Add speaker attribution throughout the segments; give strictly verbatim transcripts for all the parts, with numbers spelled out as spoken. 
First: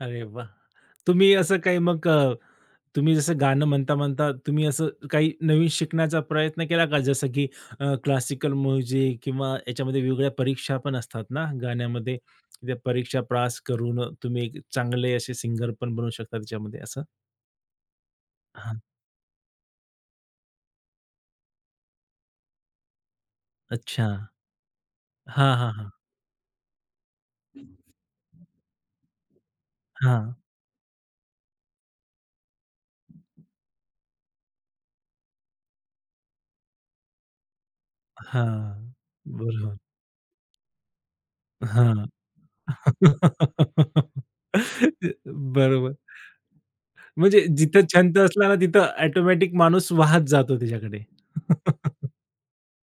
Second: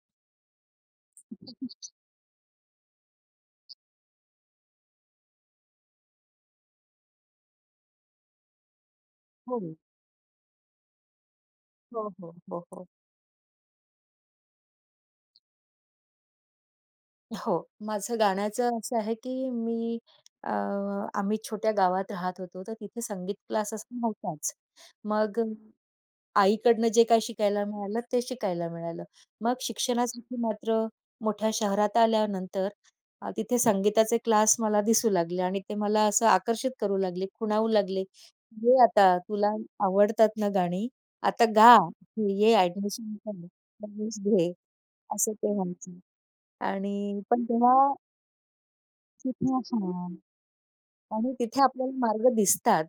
Speaker 1: अरे वाह! तुम्ही असं काही
Speaker 2: [unintelligible]
Speaker 1: मग अ, तुम्ही जसं गाणं म्हणता-म्हणता तुम्ही असं काही नवीन शिकण्याचा प्रयत्न केला का? जसं की अ, क्लासिकल म्युझिक किंवा
Speaker 2: हो.
Speaker 1: याच्यामध्ये वेगवेगळ्या परीक्षा पण असतात ना
Speaker 2: हो,
Speaker 1: गाण्यामध्ये?
Speaker 2: हो, हो,
Speaker 1: त्या
Speaker 2: हो.
Speaker 1: परीक्षा प्रास करून अ, तुम्ही चांगले असे सिंगर पण बनवू शकता त्याच्यामध्ये असं?
Speaker 2: हो, माझं गाण्याचं
Speaker 1: हां.
Speaker 2: असं आहे, की मी अ, आम्ही छोट्या गावात राहत होतो तर तिथे संगीत क्लासेस
Speaker 1: अच्छा.
Speaker 2: नव्हताच. मग अ,
Speaker 1: हां, हां, हां.
Speaker 2: आईकडनं जे काही शिकायला मिळालं ते शिकायला मिळालं. मग शिक्षणासाठी
Speaker 1: हां.
Speaker 2: मात्र मोठ्या शहरात आल्यानंतर अ, तिथे संगीताचे क्लास मला दिसू लागले आणि ते मला असं आकर्षित करू लागले, खुणावू लागले, "घे
Speaker 1: हां,
Speaker 2: आता तुला
Speaker 1: बरोबर.
Speaker 2: आवडतात ना गाणी, आता गा,
Speaker 1: हां.
Speaker 2: इथे ये अ‍ॅडमिशन कर अ‍ॅडमिशन घे."
Speaker 1: ते
Speaker 2: असं ते
Speaker 1: बरोबर.
Speaker 2: म्हणायचे. आणि
Speaker 1: म्हणजे
Speaker 2: पण
Speaker 1: जिथं
Speaker 2: तेव्हा
Speaker 1: छंद असला ना, तिथं
Speaker 2: तिथे
Speaker 1: ऑटोमॅटिक
Speaker 2: असं
Speaker 1: माणूस
Speaker 2: म्हणाले
Speaker 1: वाहत जातो त्याच्याकडे.
Speaker 2: आणि तिथे आपल्याला मार्ग दिसतात.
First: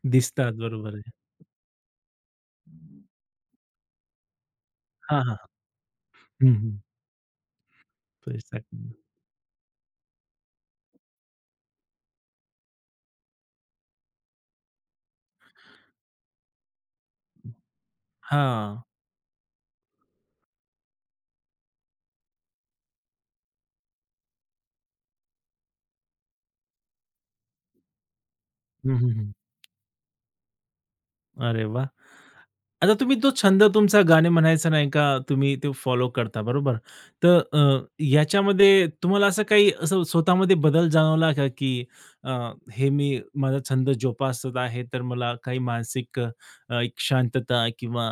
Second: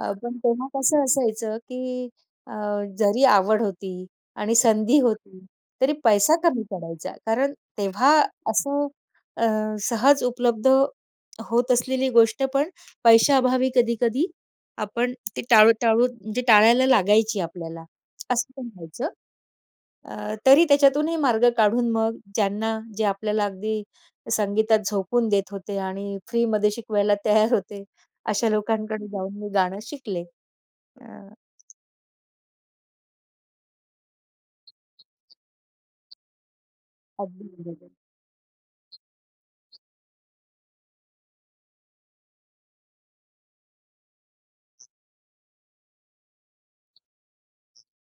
Speaker 2: अ, पण
Speaker 1: दिसतात
Speaker 2: तेव्हा
Speaker 1: बरोबर
Speaker 2: कसं
Speaker 1: आहे.
Speaker 2: असायचं, की अ, जरी आवड होती आणि संधी
Speaker 1: हां, हां.
Speaker 2: होती. तरी पैसा
Speaker 1: हं,
Speaker 2: कमी
Speaker 1: हं.
Speaker 2: पडायचा, कारण तेव्हा असं
Speaker 1: एक्झॅक्टली.
Speaker 2: अ, सहज उपलब्ध होत असलेली गोष्ट पण पैशाअभावी कधी-कधी आपण ते टाळू टाळून म्हणजे टाळायला लागायची आपल्याला, असं तेव्हा
Speaker 1: हां.
Speaker 2: व्हायचं. अ, तरी त्याच्यातूनही मार्ग काढून मग ज्यांना जे आपल्याला अगदी संगीतात झोकवून देत होते आणि फ्रीमध्ये शिकवायला तयार होते, अशा
Speaker 1: हं,
Speaker 2: लोकांकडे
Speaker 1: हं, हं.
Speaker 2: जाऊन मी गाणं शिकले. अ
Speaker 1: अरे वाह! आता तुम्ही तो छंद तुमचा गाणे म्हणायचं नाही का, तुम्ही ते फॉलो करता बरोबर. तर
Speaker 2: अगदी
Speaker 1: अ,
Speaker 2: बरोबर.
Speaker 1: याच्यामध्ये तुम्हाला असं काही असं स्वतःमध्ये बदल जाणवला का, की अ, हे मी माझा छंद जोपासत आहे, तर मला काही मानसिक अ, एक शांतता किंवा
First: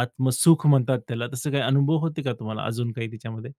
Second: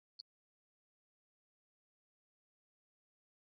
Speaker 1: आत्मसुख म्हणतात त्याला. तसं काही अनुभव होते का तुम्हाला अजून काही त्याच्यामध्ये?